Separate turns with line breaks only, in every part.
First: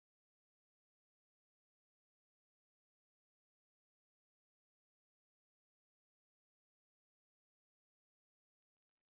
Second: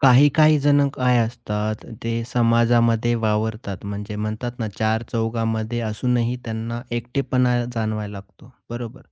काही काही जण काय असतात, ते समाजामध्ये वावरतात. म्हणजे म्हणतात ना, चार चौघामध्ये असूनही त्यांना एकटेपणा जाणवायला लागतो, बरोबर?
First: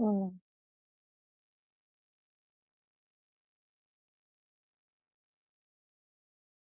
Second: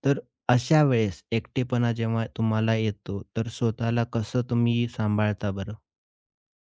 हो
तर
ना.
अशा वेळेस एकटेपणा जेव्हा तुम्हाला येतो, तर स्वतःला कसं तुम्ही सांभाळता बरं?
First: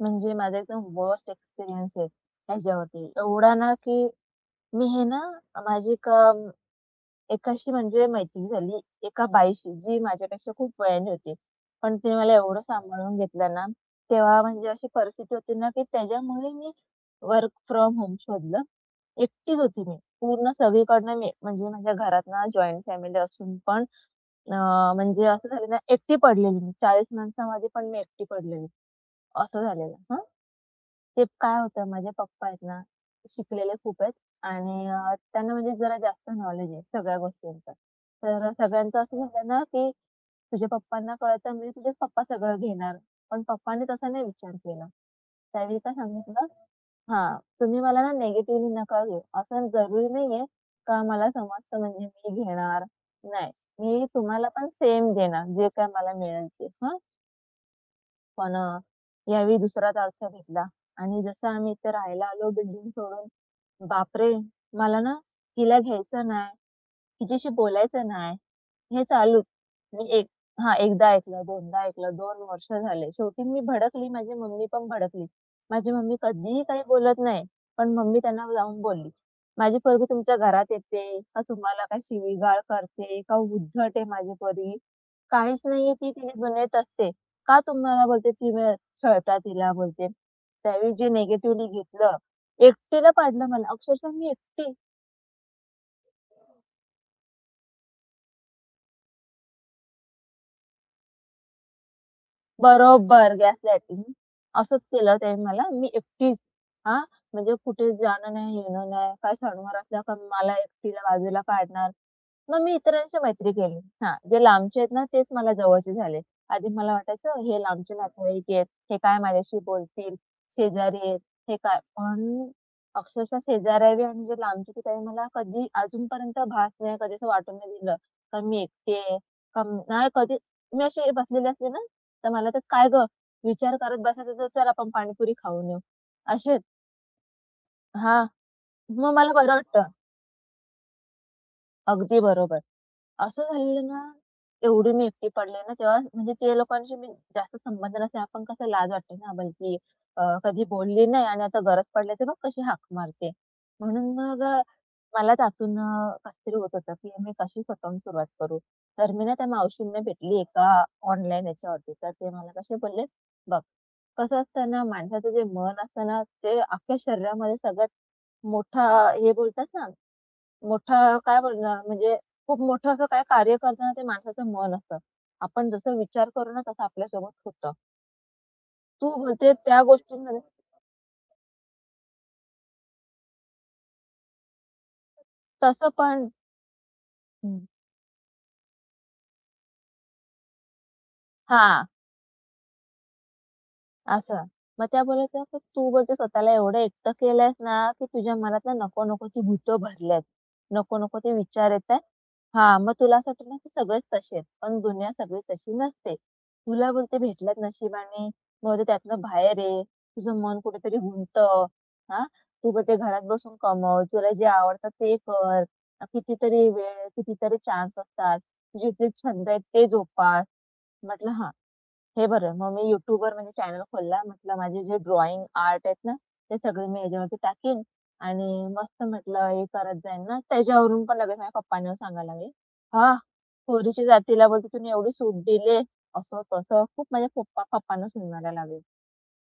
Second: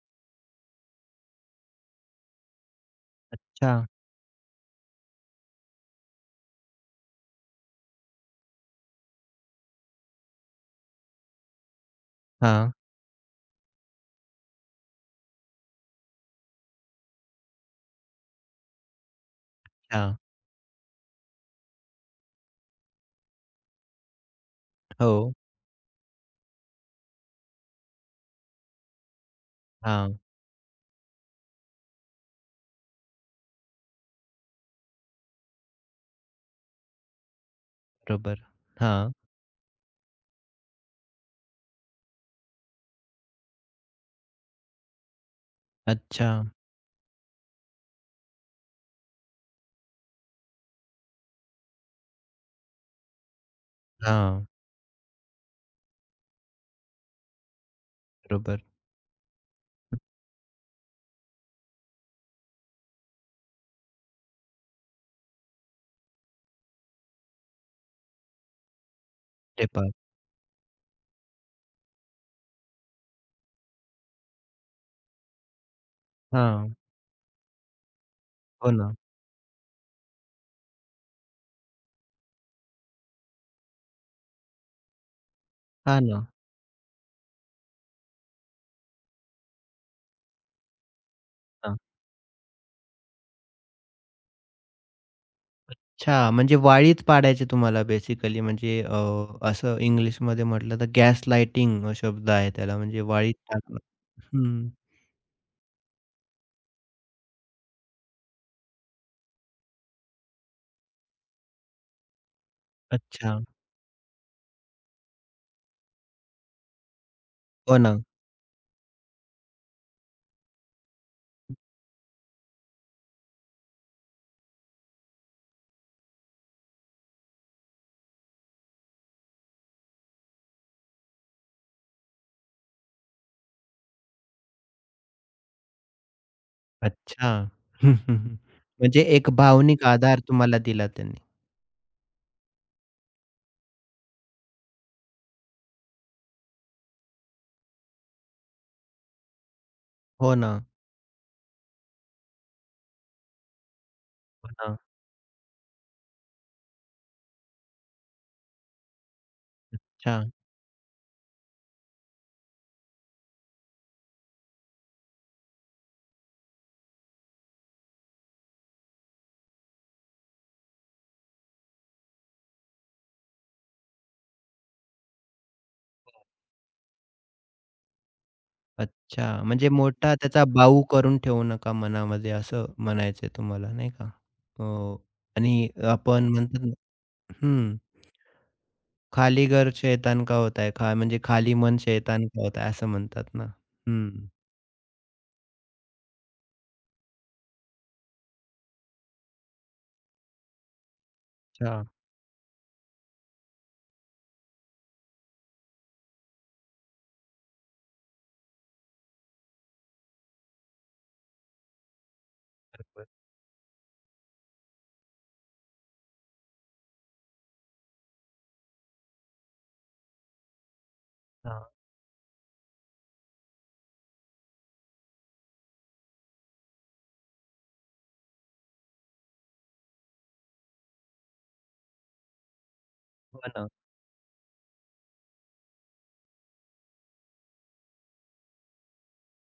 म्हणजे माझा एकदम वर्स्ट एक्सपिरियन्स आहे ह्याच्यावरती. एवढा ना,
अच्छा.
की मी हे ना माझी एक एकाशी म्हणजे मैत्री झाली एका बाईशी जी माझ्यापेक्षा खूप वयाने होती. पण तिने मला एवढं
हां,
सांभाळून घेतलं ना, तेव्हा म्हणजे अशी परिस्थिती होती ना, की त्याच्यामुळे मी वर्क फ्रॉम होम शोधलं. एकटीच होती मी.
हां.
पूर्ण सगळीकडनं मी म्हणजे माझ्या घरात ना जॉइंट फॅमिली असून पण अ,
हो.
म्हणजे असं झालं ना, एकटी पडलेली मी. 40 माणसामध्ये पण मी एकटी पडलेली. असं झालेलं.
हां,
ते काय होतं माझे पप्पा आहेत ना, शिकलेले खूप आहेत आणि त्यांना म्हणजे जरा जास्त नॉलेज आहे सगळ्या गोष्टींचं.
बरोबर.
तर सगळ्यांचं
हां.
असं झालं ना, की तुझ्या पप्पांना कळतं म्हणजे तुझेच पप्पा सगळं घेणार. पण पप्पांनी तसा नाही विचार केला. त्यावेळी काय
अच्छा.
सांगितलं हां, तुम्ही मला ना निगेटिव्हली नका घेऊ. असं जरुरी नाहीये का मला समजतं म्हणजे मी घेणार. नाही, मी
हां,
तुम्हाला पण सेम देणार जे काय मला मिळेल ते. हां. पण
बरोबर.
यावेळी दुसराच आरसा घेतला आणि जसं आम्ही इथे राहायला आलो बिल्डिंग सोडून, बापरे! मला ना तिला घ्यायचं नाही, तिच्याशी बोलायचं नाही. हे चालूच.
ते पण.
मी एक हां, एकदा ऐकलं, दोनदा ऐकलं, 2 वर्ष झाले. शेवटी मी भडकली, माझी मम्मी पण भडकली. माझी मम्मी कधीही काही बोलत नाही, पण मम्मी त्यांना
हो
जाऊन
ना.
बोलली, "माझी पोरगी तुमच्या घरात येते का तुम्हाला काय शिवीगाळ करते का उद्धट आहे माझी पोरगी? काहीच नाहीये
हां
ती,
ना.
तिने दुनियेत असते. का तुम्हाला बोलते तुम्ही छळता तिला?" बोलते. त्यावेळी जे निगेटिव्हली
हां.
घेतलं, एकटीला पाडलं मला. अक्षरशः मी एकटी.
अच्छा, म्हणजे वाळीत पाडायचे तुम्हाला बेसिकली म्हणजे असं इंग्लिशमध्ये म्हटलं तर गॅसलाइटिंग शब्द आहे त्याला म्हणजे
बरोबर
वाळीत टाकणं.
गॅसलायटिंग.
हं.
असंच केलं त्याने मला. मी एकटीच हां, म्हणजे कुठे जाणं नाही, येणं नाही. काय सणवार असला का मला एकटीला बाजूला काढणार. मग मी इतरांशी
अच्छा.
मैत्री केली. हां, जे लांबचे आहेत ना, तेच मला जवळचे झाले. आधी मला वाटायचं हे
हो
लांबचे
ना.
नातेवाईक आहेत, हे काय माझ्याशी बोलतील, शेजारी आहेत, हे काय पण अक्षरशः शेजाऱ्याबी आणि जे लांबचे ते काही मला कधी अजूनपर्यंत भास नाही, कधी असं वाटून नाही दिलं, का मी एकटी आहे, का नाही कधी मी अशी बसलेली असते ना, तर मला तर "काय गं, विचार करत बसायचं तर चल आपण पाणीपुरी खाऊन येऊ." असे
अच्छा. हं, हं,
हां,
हं. म्हणजे
मग
एक
मला बरं
भावनिक
वाटतं.
आधार तुम्हाला दिला त्यांनी.
अगदी बरोबर. असं झालेलं ना, एवढी मी एकटी पडले ना तेव्हा म्हणजे ते लोकांशी मी जास्त संबंध नसल्यामुळे आपण कसं लाज वाटते ना बलकी
हो ना,
कधी बोलली नाही आणि आता गरज पडली तर बघ कशी हाक मारते. म्हणून मग
हो ना.
मला त्यातून कसंतरी होत होतं, की मी कशी स्वतःहून सुरुवात करू? तर मी ना त्या मावशींना
अच्छा,
भेटली एका ऑनलाईन याच्यावरती. तर ते मला कसे बोलले, "बघ, कसं असतं ना माणसाचं जे मन असतं ना, ते अख्ख्या शरीरामध्ये सगळ्यात मोठा हे बोलतात ना मोठं काय बोलणार म्हणजे खूप मोठं असं काय कार्य करताना ते माणसाचं मन असतं. आपण जसं विचार करू ना, तसं आपल्यासोबत होतं. तू
अच्छा.
बोलते
म्हणजे
त्या
मोठा
गोष्टींमध्ये
त्याचा बाऊ करून ठेवू नका मनामध्ये असं म्हणायचंय तुम्हाला नाही का? हो आणि
तसं पण
आपण म्हणतो ना
हं.
हं. खाली घर शैतान का होता है, म्हणजे खाली मन
हां.
शैतान का होता है असं म्हणतात ना. हं.
असं. मग त्या बोलायच्या, "तर तू म्हणजे स्वतःला एवढं एकटं केलंयस ना, की तुझ्या मनात ना नको-नकोची भूतं भरल्यात. नको-नको ते विचार
अच्छा.
येतायत. हां, मग तुला असं वाटतं ना की सगळेच तसे आहेत, पण दुनिया सगळी तशी नसते. तुला बोलते भेटल्यात नशिबाने, मग ते त्यातनं बाहेर ये. तुझं मन कुठेतरी गुंतं. हां, तू बोलते
बरोबर.
घरात बसून कमव. तुला जे आवडतं ते कर. कितीतरी वेळ, कितीतरी चान्स असतात. तुझे जे छंद आहेत ते जोपास." म्हटलं, "हां."
हां.
हे बरं, मग मी YouTubeवर म्हणजे चॅनल खोलला. म्हटलं माझे जे ड्रॉइंग, आर्ट आहेत ना, ते सगळे मी याच्यावरती टाकीन आणि मस्त म्हटलं हे करत जाईन ना. त्याच्यावरून पण लगेच माझ्या पप्पांना सांगायला लागले, "हां,
हो ना.
पोरीची जातीला बोलते तुम्ही एवढी सूट दिली." असं-तसं खूप माझ्या पप्पांना सुनायला लागले.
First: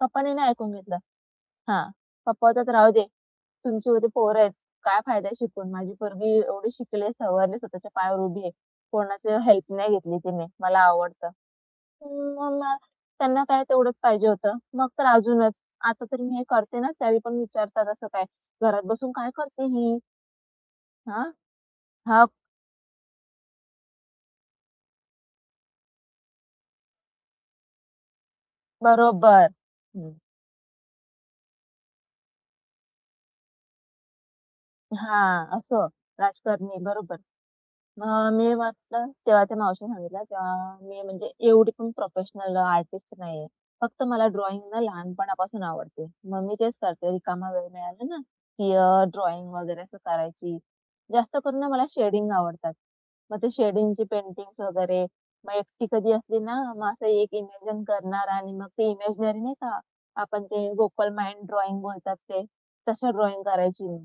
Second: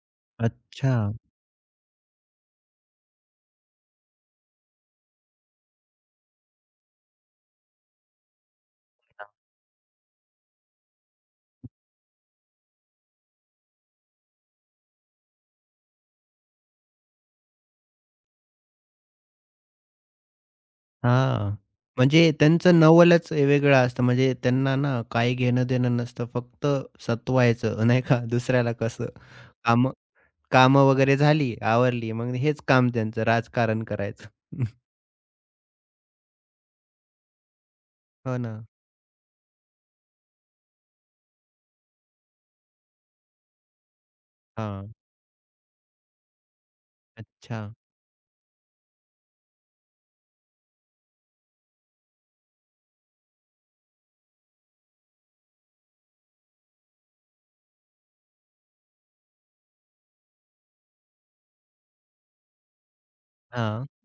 पप्पांनी नाही ऐकून
अच्छा.
घेतलं. हां, पप्पा होतात राहू दे, तुमची एवढी पोरं आहेत, काय फायदा शिकून. माझी पोरगी एवढी शिकली, सवरली, स्वतःच्या पायावर उभी आहे. कोणाची हेल्प नाही घेतली तिने. मला आवडतं. मला त्यांना काय तेवढंच पाहिजे होतं. मग तर अजूनच. आता तरी मी हे करते ना, त्यावेळी पण विचारतात असं काय, "घरात बसून काय करते ही? हां?"
हां. म्हणजे
हां,
त्यांचं नवलच वेगळं असतं. म्हणजे त्यांना ना काही घेणं-देणं नसतं. फक्त सतवायचं नाही का दुसऱ्याला कसं.
बरोबर.
कामं
हं.
कामं वगैरे झाली, आवरली. मग हेच काम त्यांचं राजकारण करायचं.
हां, असं राजकारणी, बरोबर. अ,
हो ना.
मी म्हटलं तेव्हा त्या मावशीने सांगितलं तेव्हा मी म्हणजे एवढी पण प्रोफेशनल आर्टिस्ट नाहीये. फक्त मला ड्रॉइंग ना
हां.
लहानपणापासून आवडते. मग मी तेच करते. रिकामा
अच्छा.
वेळ मिळाला ना, की ड्रॉइंग वगैरे असं करायची. जास्त करून ना मला शेडिंग आवडतात. मग ते शेडिंगची पेंटिंग्स वगैरे. मग एकटी कधी असली ना, मग असं एक इमॅजिन करणार आणि मग ते इमॅजिनरी नाही का, आपण ते गोकल माइंड ड्रॉइंग बोलतात ते, तसं ड्रॉइंग करायची
हां.
मी.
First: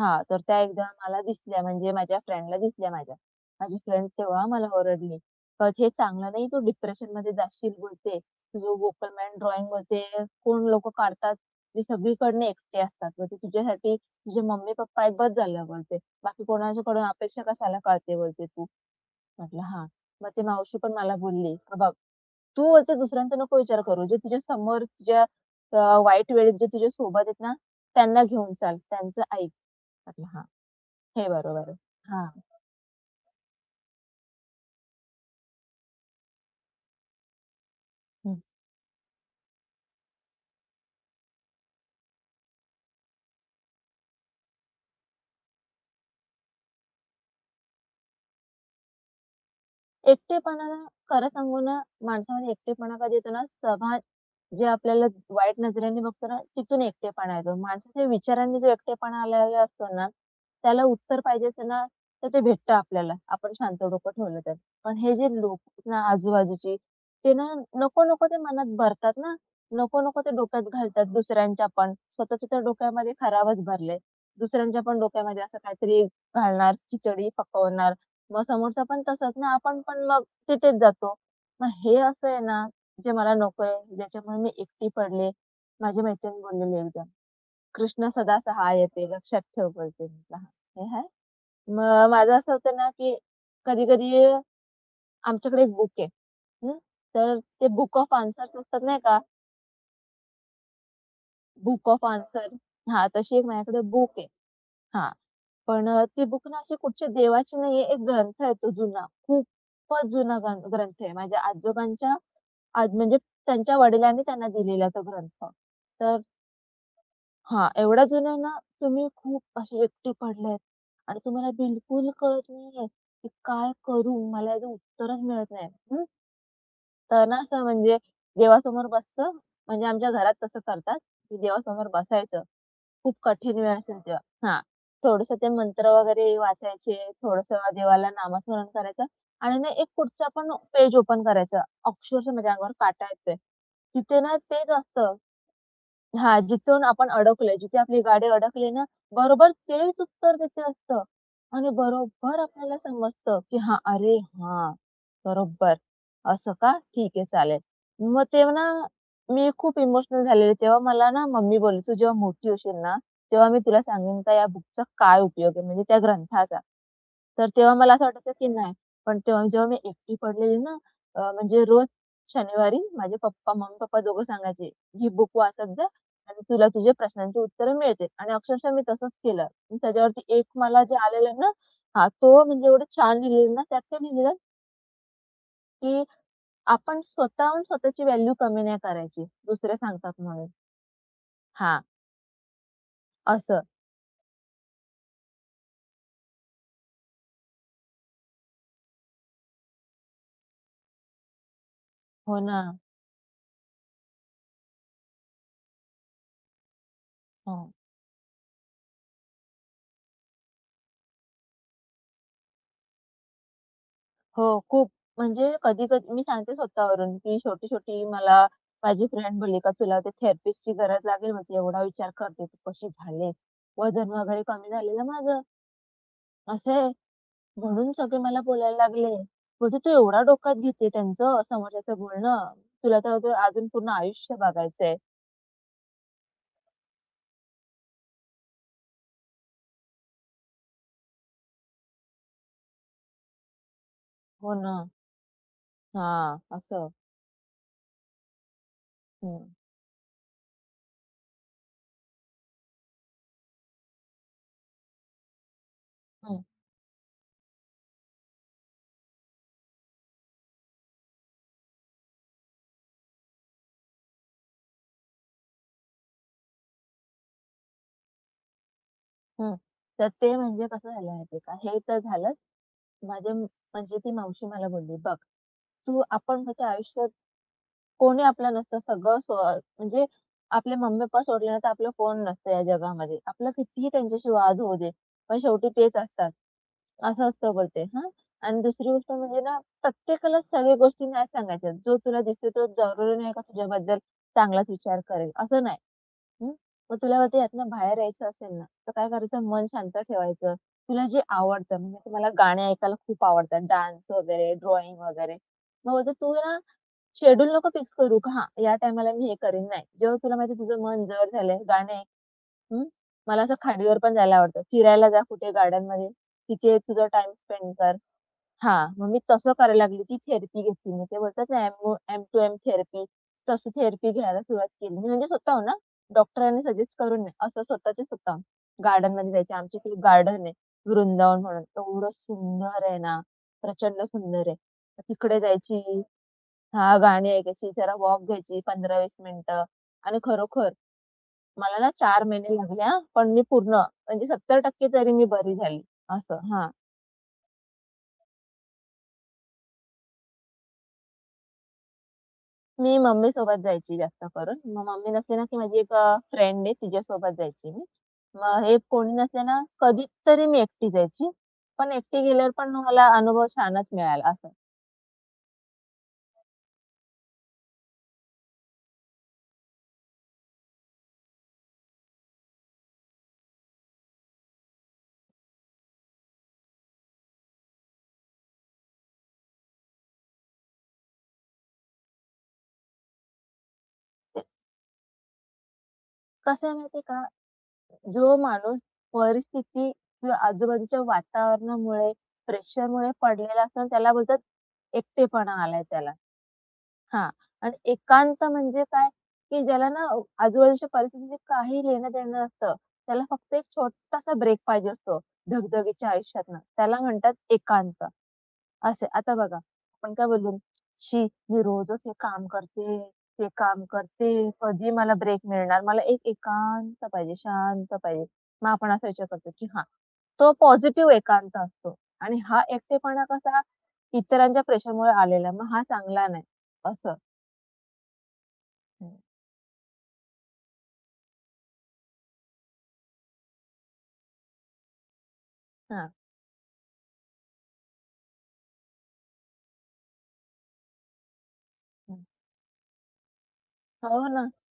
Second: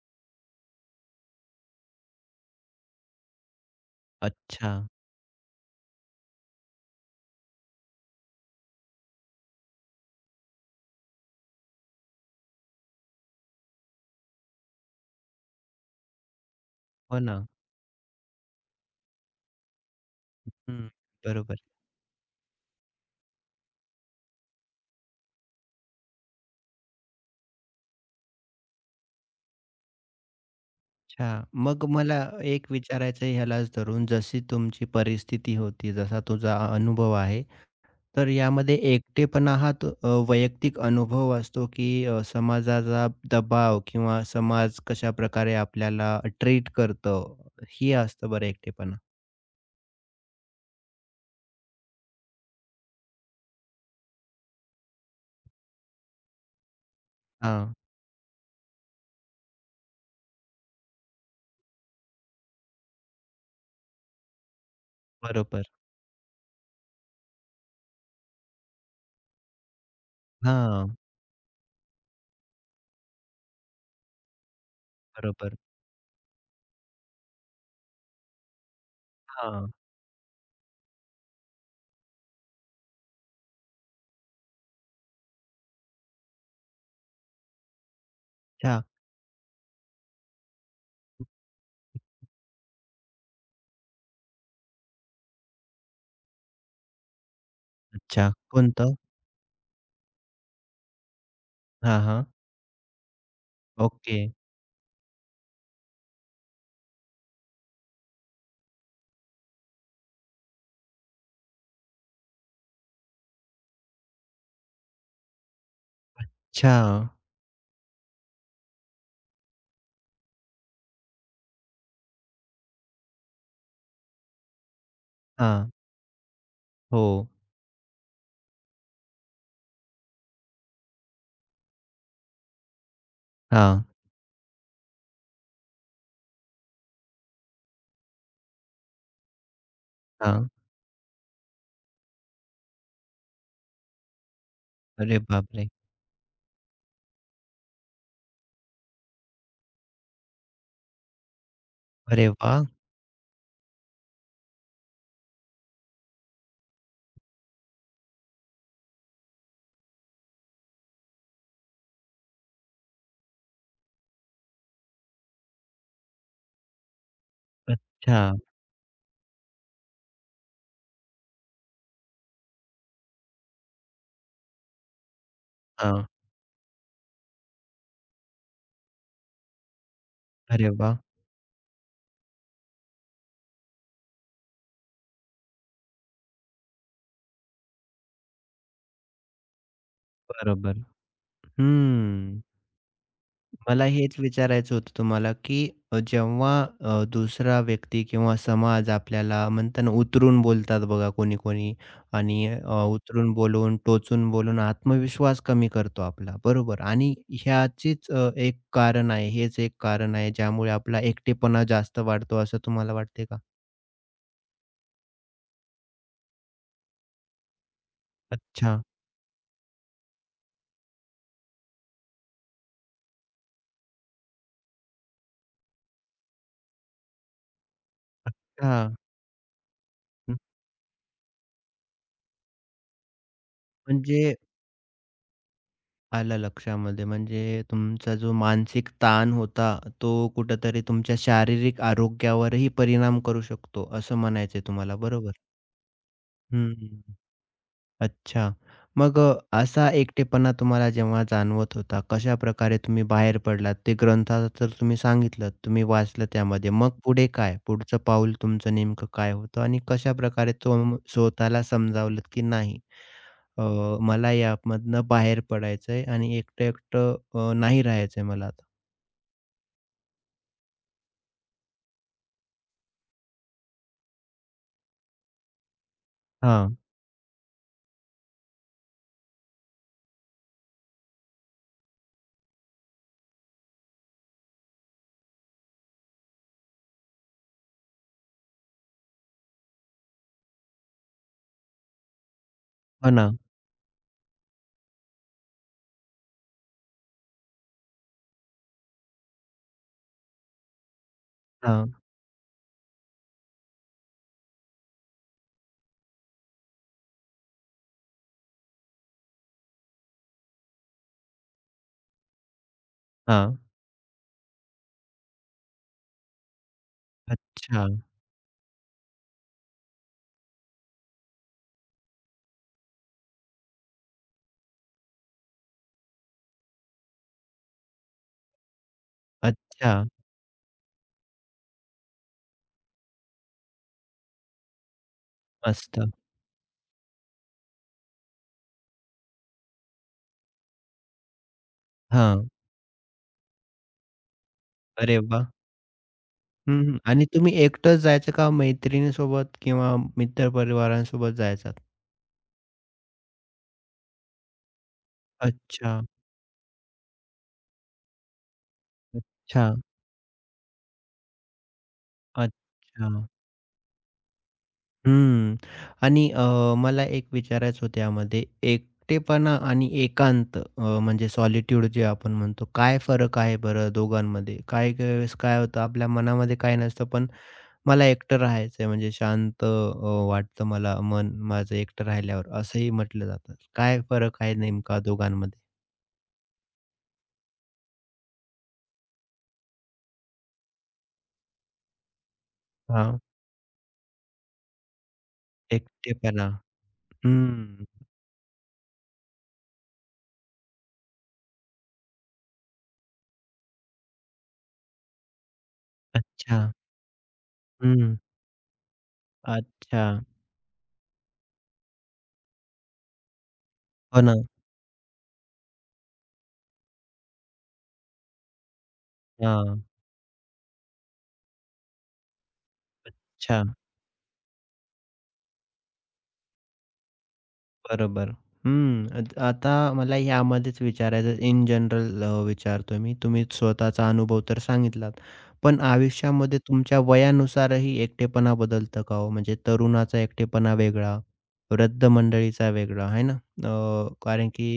हां, तर त्या एकदा मला दिसल्या म्हणजे माझ्या फ्रेंडला दिसल्या माझ्या. माझी फ्रेंड तेव्हा मला
अच्छा.
ओरडली, हे चांगलं नाही, तू डिप्रेशनमध्ये जाशील" बोलते. "तुझं वोकल मेंड ड्रॉइंगमध्ये कोण लोकं काढतात, जे सगळीकडनं एकटे असतात. मग ते तुझ्यासाठी तुझे मम्मी-पप्पा आहेत, बस झालं" बोलते. "बाकी कोणाच्याकडून
हो ना.
अपेक्षा कशाला पाळते" बोलते "तू." म्हटलं, "हां." मग ती मावशी
हं.
पण मला बोलली,
बरोबर.
"हे बघ, तू बोलते दुसऱ्यांचा नको विचार करू. जे तुझ्या समोर तुझ्या अ, वाईट वेळेत जे तुझ्या सोबत आहेत ना, त्यांना घेऊन चाल, त्यांचं ऐक." म्हटलं, "हां, हे
अच्छा.
बरोबर आहे."
मग मला
हां.
एक विचारायचं आहे ह्यालाच धरून, जशी तुमची परिस्थिती होती, जसा तुझा अनुभव आहे, तर यामध्ये एकटेपणा हा तो वैयक्तिक अनुभव असतो, की समाजाचा दबाव किंवा समाज कशा कशाप्रकारे आपल्याला ट्रीट करतो, हे असतं बरं एकटेपणा.
एकटेपणा ना, खरं सांगू ना, माणसामध्ये एकटेपणा कधी येतो ना, समाज जे आपल्याला वाईट नजरेने बघतो ना, तिथून एकटेपणा येतो.
हां,
माणसाच्या विचारांनी जो एकटेपणा आलेला असतो ना, त्याला उत्तर पाहिजे असतं ना, तर ते भेटतं आपल्याला. आपण शांत डोकं ठेवलं तर. पण हे जे
बरोबर.
लोक ना आजूबाजूची, ते ना नको-नको ते मनात भरतात ना, नको-नको ते डोक्यात
हां,
घालतात दुसऱ्यांच्या पण. स्वतःच्या तर डोक्यामध्ये खराबच भरलंय. दुसऱ्यांच्या पण डोक्यामध्ये
बरोबर.
असं काहीतरी घालणार, खिचडी पकवणार. मग समोरचा पण तसंच ना,
हां.
आपण पण मग तिथेच जातो. मग हे असं आहे ना, जे मला नकोय, ज्याच्यामुळे मी एकटी पडले. माझी मैत्रीण बोललेली एकदा, "कृष्ण सदा
अच्छा,
सहाय्यते, लक्षात ठेव" बोलते. म्हटलं, "हां, हे आहे." मग माझं असं होतं ना, की कधी-कधी आमच्याकडे एक बुक आहे. हं, तर ते बुक ऑफ
अच्छा.
आन्सर्स असतात
कोणतं?
नाही का, बुक
हां,
ऑफ
हां.
आन्सर हां, तशी एक माझ्याकडे बुक
ओके.
आहे. हां, पण ती बुक ना अशी कुठच्या देवाची नाहीये, एक ग्रंथ आहे तो जुना, खूपच जुना ग्रंथ आहे. माझ्या आजोबांच्या आज म्हणजे त्यांच्या वडिलांनी त्यांना दिलेला तो ग्रंथ. तर
अच्छा.
हां, एवढ्या जुन्या ना तुम्ही खूप असे एकटे पडलेत आणि तुम्हाला बिलकुल कळत नाहीये, की काय करू? मला याचं उत्तरच मिळत नाही.
हां.
हं. तर
हो.
ना असं म्हणजे देवासमोर बसतं म्हणजे आमच्या घरात तसं करतात, की देवासमोर बसायचं खूप कठीण वेळ
हां,
असेल तेव्हा. हां. थोडंसं ते मंत्र वगैरे वाचायचे, थोडंसं देवाला नामस्मरण करायचं आणि ना एक कुठचा
हां.
पण पेज ओपन करायचं. अक्षरशः माझ्या अंगावर काटा येतोय. तिथे ना तेच असतं
अरे बापरे!
हां, जिथून आपण अडकलोय, जिथे आपली गाडी अडकली ना, बरोबर तेच उत्तर तिथे असतं आणि
अरे
बरोबर
वाह!
आपल्याला समजतं, की हां, अरे हां, बरोबर. असं का? ठीक आहे, चालेल. मग तेव्हा ना, मी खूप इमोशनल झालेले. तेव्हा मला ना मम्मी बोलली, "तू जेव्हा मोठी होशील ना, तेव्हा मी तुला सांगेन का या बुकचा काय उपयोग आहे?" म्हणजे त्या ग्रंथाचा. तर तेव्हा मला असं
अच्छा.
वाटायचं, की नाही. पण तेव्हा जेव्हा मी एकटी पडलेली ना, म्हणजे रोज शनिवारी माझे पप्पा, मम्मी-पप्पा दोघं सांगायचे, "ही बुक वाचत जा
हां.
आणि तुला तुझ्या प्रश्नांची उत्तरं मिळतील आणि अक्षरशः मी तसंच केलं. आणि त्याच्यावरती एक
अरे
मला जे
वाह!
आलेलं ना हां, तो म्हणजे एवढं छान लिहिलेलं ना, त्यात काय लिहिलेलं, की आपण स्वतःहून स्वतःची व्हॅल्यू कमी नाही करायची, दुसरे सांगतात म्हणून.
बरोबर.
हां,
हम्म.
असं.
मला हेच विचारायचं होतं तुम्हाला, की जेव्हा दुसरा व्यक्ती किंवा समाज आपल्याला म्हणतात ना, उतरून बोलतात बघा कोणी-कोणी
हो
आणि
ना.
उतरून बोलून, टोचून बोलून आत्मविश्वास कमी करतो आपला, बरोबर. आणि
हो.
ह्याचीच एक कारण आहे, हेच एक कारण आहे ज्यामुळे आपला एकटेपणा जास्त वाढतो असं तुम्हाला वाटते का?
हो, खूप. म्हणजे कधी-कधी मी सांगते स्वतःवरून, की छोटी-छोटी मला
अच्छा.
माझी फ्रेंड बोलली, "का तुला ते थेरपिस्टची गरज लागेल." म्हटली, "एवढा विचार करते, तू कशी झालीस? वजन वगैरे कमी झालेलं माझं." असं आहे. म्हणून सगळे मला
अच्छा.
बोलायला लागले. बोलते, "तू एवढा
हं,
डोक्यात घेते त्यांचं समाजाचं बोलणं. तुला तर ते अजून पूर्ण
म्हणजे
आयुष्य बघायचंय."
आलं लक्षामध्ये. म्हणजे तुमचा जो मानसिक ताण होता, तो कुठेतरी तुमच्या शारीरिक आरोग्यावरही परिणाम करू शकतो, असं
हो
म्हणायचंय
ना.
तुम्हाला, बरोबर?
हां, असं.
हं. अच्छा. मग
हं,
असा एकटेपणा तुम्हाला जेव्हा जाणवत होता, कशाप्रकारे तुम्ही बाहेर पडलात? ते ग्रंथाचं तर तुम्ही सांगितलंत, तुम्ही वाचलं
हं,
त्यामध्ये. मग पुढे काय? पुढचं पाऊल तुमचं नेमकं काय होतं आणि कशाप्रकारे तुम स्वतःला समजावलंत की नाही अ, मला यामधनं बाहेर पडायचंय आणि एकटं-एकटं नाही राहायचंय मला आता?
हं. तर ते म्हणजे कसं झालं माहिती का, हे तर झालंच. माझे म्हणजे ती मावशी मला बोलली, "बघ, तू आपण म्हणजे
हां.
आयुष्यात कोणी आपलं नसतं सगळं स्व म्हणजे आपले मम्मी-पप्पा सोडले ना तर आपलं कोण नसतं या जगामध्ये. आपलं कितीही त्यांच्याशी वाद होऊ दे, पण शेवटी तेच असतात." असं असतं बोलते हां. आणि दुसरी गोष्ट म्हणजे ना, प्रत्येकाला सगळ्या गोष्टी नाही सांगायच्या. जो तुला दिसतो तो
हो
जरुरी
ना.
नाही का तुझ्याबद्दल चांगलाच विचार करेल, असं नाही. हं. मग तुला वाटतं यातनं बाहेर यायचं असेल ना, तर काय करायचं मन शांत ठेवायचं. तुला जे आवडतं
हां,
म्हणजे मला गाणे ऐकायला खूप आवडतात, डान्स वगैरे, ड्रॉइंग वगैरे. मग बोलते तू ना शेड्यूल नको फिक्स करू, का हां, या टायमाला मी हे करीन. नाही. जेव्हा तुला माहिती तुझं मन जड झालंय, गाणे हं. मला असं
हां.
खाडीवर पण जायला आवडतं. फिरायला जा कुठे गार्डनमध्ये. तिथे तुझा टाईम स्पेंड
अच्छा,
कर. हां, मग मी तसं करायला लागली. ती थेरपी घेतली मी. ते बोलतात ना M M two M therapy. तसं थेरपी घ्यायला सुरुवात केली. मी म्हणजे स्वतःहून हां. डॉक्टरांनी सजेस्ट करून नाही. असं स्वतःच्या स्वतःहून. गार्डनमध्ये जायचे. आमच्या इथे
अच्छा.
गार्डन आहे. वृंदावन म्हणून. एवढं सुंदर आहे ना. प्रचंड सुंदर आहे. तिकडे जायची.
मस्त.
हां, गाणी ऐकायची. जरा वॉक घ्यायची 15-20 मिनिटं आणि खरोखर मला ना 4
हां.
महिने लागले हां, पण मी पूर्ण म्हणजे 70% तरी
अरे
मी
वाह!
बरी झाली असं. हां,
हं, हं. आणि तुम्ही एकटंच जायचं का मैत्रिणीसोबत किंवा मित्रपरिवारांसोबत जायचात?
मी मम्मीसोबत जायची जास्त करून. मग मम्मी नसली ना, की माझी एक
अच्छा,
फ्रेंड आहे तिच्यासोबत जायची मी. मग हे कोणी नसले ना,
अच्छा,
कधीतरी मी एकटी जायची. पण एकटी गेल्यावर पण मला
अच्छा.
अनुभव छानच मिळाला असं.
हं. आणि मला एक विचारायचं होतं यामध्ये एकटेपणा आणि एकांत म्हणजे सॉलिट्यूड जे आपण म्हणतो, काय फरक आहे बरं दोघांमध्ये? काही-काही वेळेस काय होतं आपल्या मनामध्ये काही नसतं, पण मला एकटं राहायचंय म्हणजे शांत वाटतं मला मन माझं एकटं राहिल्यावर, असंही म्हटलं जातं. काय फरक
ते
आहे नेमका दोघांमध्ये?
कसं आहे माहिती का, जो माणूस परिस्थिती किंवा आजूबाजूच्या वातावरणामुळे, प्रेशरमुळे
हां.
पडलेला असतो ना, त्याला बोलतात एकटेपणा आलाय त्याला.
एकटेपणा.
हां. आणि
हं.
एकांत म्हणजे काय, की ज्याला ना आजूबाजूच्या परिस्थितीशी काही लेणं-देणं नसतं. त्याला फक्त एक छोटासा ब्रेक पाहिजे असतो धगधगीच्या आयुष्यातनं.
अच्छा.
त्याला म्हणतात एकांत
हं.
असे. आता बघा,
अच्छा.
आपण काय बोललो, "छी! मी रोजच हे काम करते, ते काम
हो ना.
करते, कधी मला ब्रेक मिळणार? मला एक एकांत पाहिजे, शांत पाहिजे." मग आपण असा विचार करतो, की
हां.
हां, तो पॉझिटिव्ह एकांत असतो आणि हा एकटेपणा कसा
अच्छा.
इतरांच्या प्रेशरमुळे आलेला. मग हा चांगला नाही असं.
बरोबर. हं. आता मला यामध्येच विचारायचं इन जनरल अ, मी. तुम्ही स्वतःचा अनुभव तर सांगितलात. पण
हां,
आयुष्यामध्ये तुमच्या वयानुसारही एकटेपणा बदलतं का हो? म्हणजे तरुणाचा एकटेपणा वेगळा, वृद्ध
हं.
मंडळीचा वेगळा, आहे ना?
हो ना.
कारण की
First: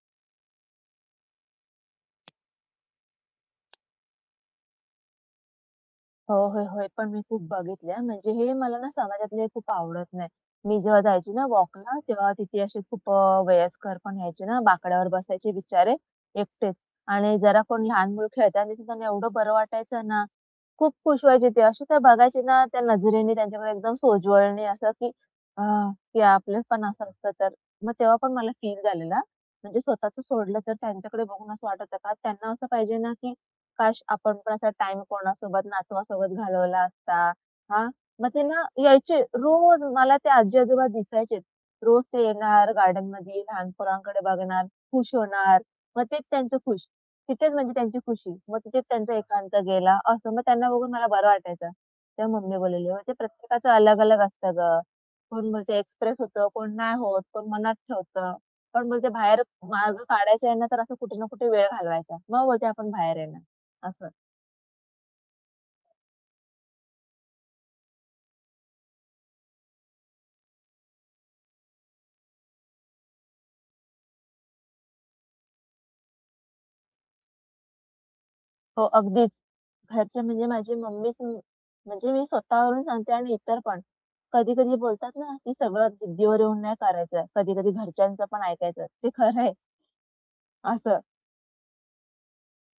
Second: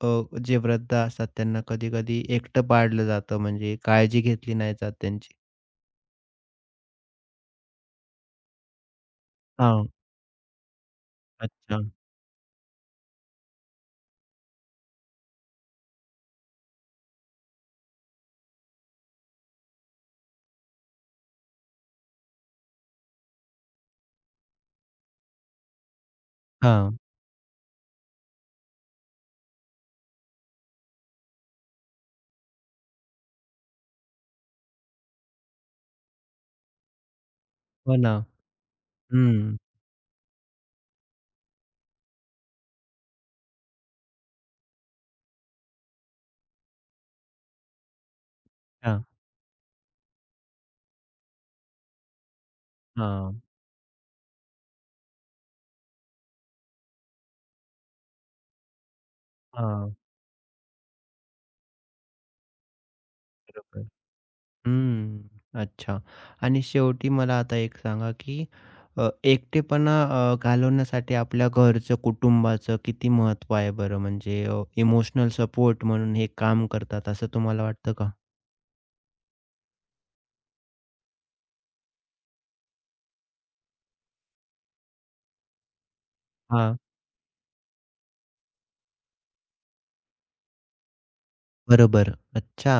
अ, जे वृद्ध असतात त्यांना कधी-कधी एकटं पाडलं जातं म्हणजे काळजी घेतली नाही जात त्यांची.
हो, होय, होय. पण मी खूप बघितल्या. म्हणजे हे मला ना समाजातले खूप आवडत नाही. मी जेव्हा जायची ना
अच्छा.
वॉकला, तेव्हा तिथे असे खूप वयस्कर पण यायचे ना, बाकड्यावर बसायचे बिचारे एकटेच आणि जरा कोण लहान मूल खेळताना दिसलं त्यांना एवढं बरं वाटायचं ना, खूप खुश व्हायचे ते. असे ते बघायचे ना, त्या नजरेने त्यांच्याकडे एकदम सोज्वळणे असं, की अ, की आपलं पण
हां.
असं असतं तर. मग तेव्हा पण मला फील झालेला. म्हणजे स्वतःचं सोडलं तर त्यांच्याकडे बघून असं वाटत होतं का त्यांना असं पाहिजे ना, की काश आपण पण असा टाईम कोणासोबत नातवासोबत घालवला असता. हां,
हो ना.
मग ते ना यायचे
हं.
रोज मला ते आजी-आजोबा दिसायचेच. रोज ते येणार गार्डनमध्ये, लहान पोरांकडे बघणार, खुश होणार. मग तेच त्यांचं खुश. तिथेच म्हणजे त्यांची खुशी. मग तिथेच
हां,
त्यांचा एकांत गेला असं. मग त्यांना बघून मला बरं वाटायचं. तेव्हा मम्मी बोललेली, "म्हणजे
हां,
प्रत्येकाचं अलग-अलग असतं गं. कोण बोलते एक्सप्रेस होतं, कोण नाही होत, कोण मनात ठेवतं, कोण बोलते बाहेर
हां.
मार्ग काढायचा आहे ना तर असं कुठे ना कुठे वेळ घालवायचा. मग बोलते आपण बाहेर येणार."
बरोबर.
असं.
हं. अच्छा. आणि शेवटी मला आता एक सांगा, की अ, एकटेपणा घालवण्यासाठी आपल्या घरचं, कुटुंबाचं किती महत्त्व आहे बरं? म्हणजे इमोशनल सपोर्ट म्हणून हे काम करतात असं तुम्हाला वाटतं का?
हो, अगदीच. घरचे म्हणजे माझी मम्मीच म्हणजे मी स्वतःवरून सांगते आणि इतर पण. कधी-कधी बोलतात ना, की सगळं जिद्दीवर येऊन नाही
हां.
करायचं. कधी-कधी घरच्यांचं पण ऐकायचं. ते खरं आहे असं.
बरोबर. अच्छा.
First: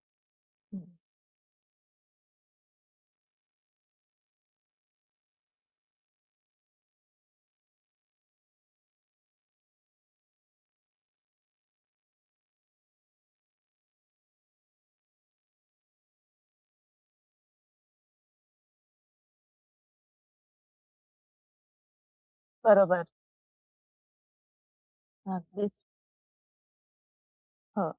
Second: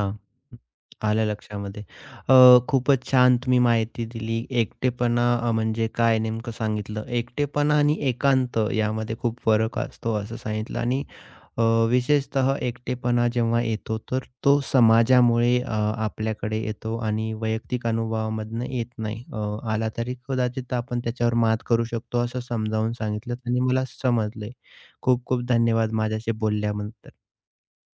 हं.
आलं लक्षामध्ये. अ, खूपच छान तुम्ही माहिती दिली. एकटेपणा म्हणजे काय नेमकं सांगितलं. एकटेपणा आणि एकांत यामध्ये खूप फरक असतो असं सांगितलं आणि अ, विशेषतः एकटेपणा जेव्हा येतो तर तो समाजामुळे आपल्याकडे येतो आणि वैयक्तिक अनुभवामधनं येत नाही. आला तरी कदाचित आपण त्याच्यावर मात करू शकतो असं समजावून
बरोबर.
सांगितलंत आणि मला समजलंय. खूप खूप
अगदीच.
धन्यवाद माझ्याशी बोलल्याबद्दल.
हो.